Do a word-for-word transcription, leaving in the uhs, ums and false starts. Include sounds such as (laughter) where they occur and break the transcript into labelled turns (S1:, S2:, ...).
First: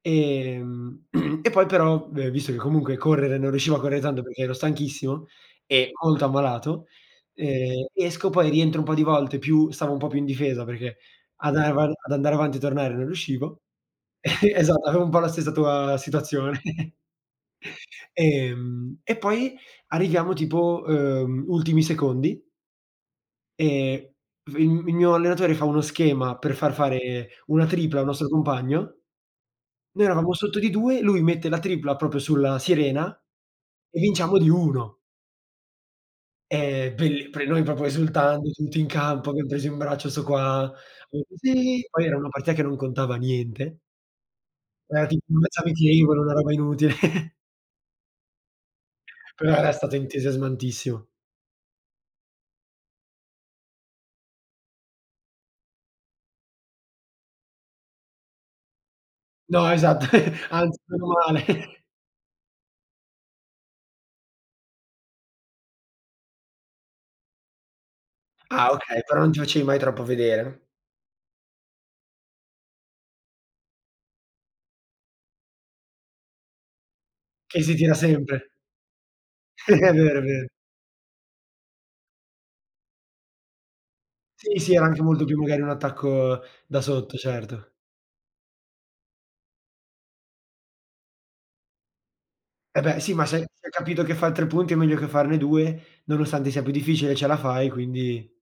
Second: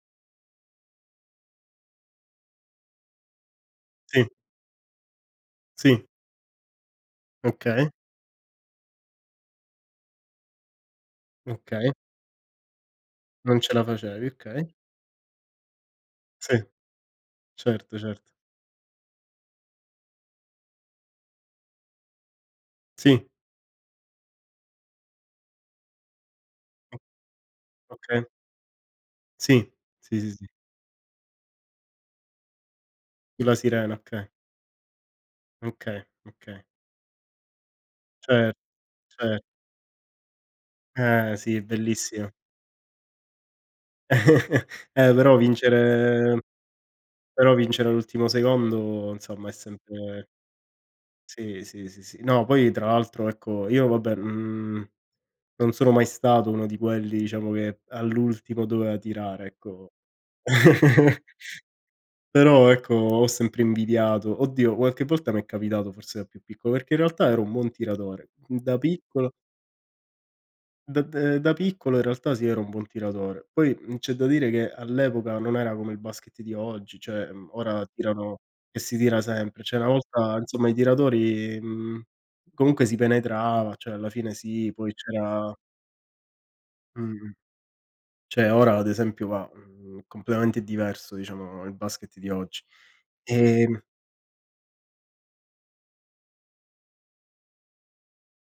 S1: Ehm, (clears throat) e poi però, v visto che comunque correre non riuscivo a correr tando
S2: Sì.
S1: perché ero stanchissimo e
S2: Sì.
S1: molto ammalato, ehm,
S2: Okay.
S1: esco poi rientro un po' di volte più stavo un po' più in difesa, perché ad am
S2: Okay.
S1: ad andare avanti e tornare non
S2: Non
S1: riuscivo
S2: ce la facevi,
S1: (chuckles)
S2: okay.
S1: esatto, avevo un bo la stessa tua situazione.
S2: Sì,
S1: (chuckles)
S2: certo, certo.
S1: Ehm, e poi arriviamo tipo, uhm, ultimi secondi
S2: Sì.
S1: e f mhmm, il mio allenatore fa uno schema per far fare una
S2: O
S1: tripla a un
S2: okay.
S1: nostro compagno.
S2: Sì,
S1: Noi
S2: sì, sì,
S1: eravamo
S2: sì.
S1: sotto di due, lui mette la tripla proprio sulla sirena
S2: Sulla sirena,
S1: e
S2: okay.
S1: vinciamo di uno.
S2: Okay, okay.
S1: Ehm, belli pre noi propo esultando,
S2: Cer
S1: tutti in campo,
S2: cer
S1: abbiam preso in braccio 'sto qua,
S2: Eh
S1: (unintelligible)
S2: sì,
S1: "Sì", poi era una
S2: bellissimo.
S1: partita che non contava niente.
S2: (chuckles)
S1: Era
S2: Eh
S1: tipo
S2: però
S1: una (unintelligible) una
S2: vincere
S1: roba inutile. (chuckles)
S2: però vincere all'ultimo secondo, insomma, è
S1: Però era stato
S2: sempre
S1: entusiasmantissimo.
S2: Sì, sì, sì, sì. No, poi tra l'altro, ecco io vabbè, mhmm, non sono mai stato uno di quelli, diciamo, che all'ultimo dovea tirare,
S1: No,
S2: ecco
S1: esatto, anzi, meno
S2: (chuckles)
S1: male. (chuckles)
S2: però ecco ho sempre invidiato oddio qualche volta mi è capitato, forse da più piccolo, perché in realtà ero un buon tiratore. Mhmm,
S1: Ah,
S2: da
S1: okay, però non
S2: piccolo
S1: ti facevi mai troppo vedere.
S2: dav da da piccolo in realtà sì, ero un buon tiratore. Poi, mhmm, c'è da dire che all'epoca non era come il basket di oggi, cioè, mhmm,
S1: Sì, si
S2: ora
S1: tira
S2: tirano
S1: sempre.
S2: e si tira sempre, cioè una
S1: (chuckles) È vero, è
S2: volta,
S1: vero.
S2: insomma i tiratori mhmm, comunque si penetrava, cioè alla fine
S1: Sì,
S2: sì,
S1: sì, era
S2: poi
S1: anche molto più
S2: c'era
S1: magari un attacco da sotto,
S2: Mh-mh.
S1: certo.
S2: Cioè ora ad esempio va, mhmm, completamente diverso, diciamo, il basket di oggi.
S1: E beh sì, ma se se hai anche
S2: Ehm
S1: capito che far tre punti è meglio che farne due, nonostande sia più difficile ce la fai, quindi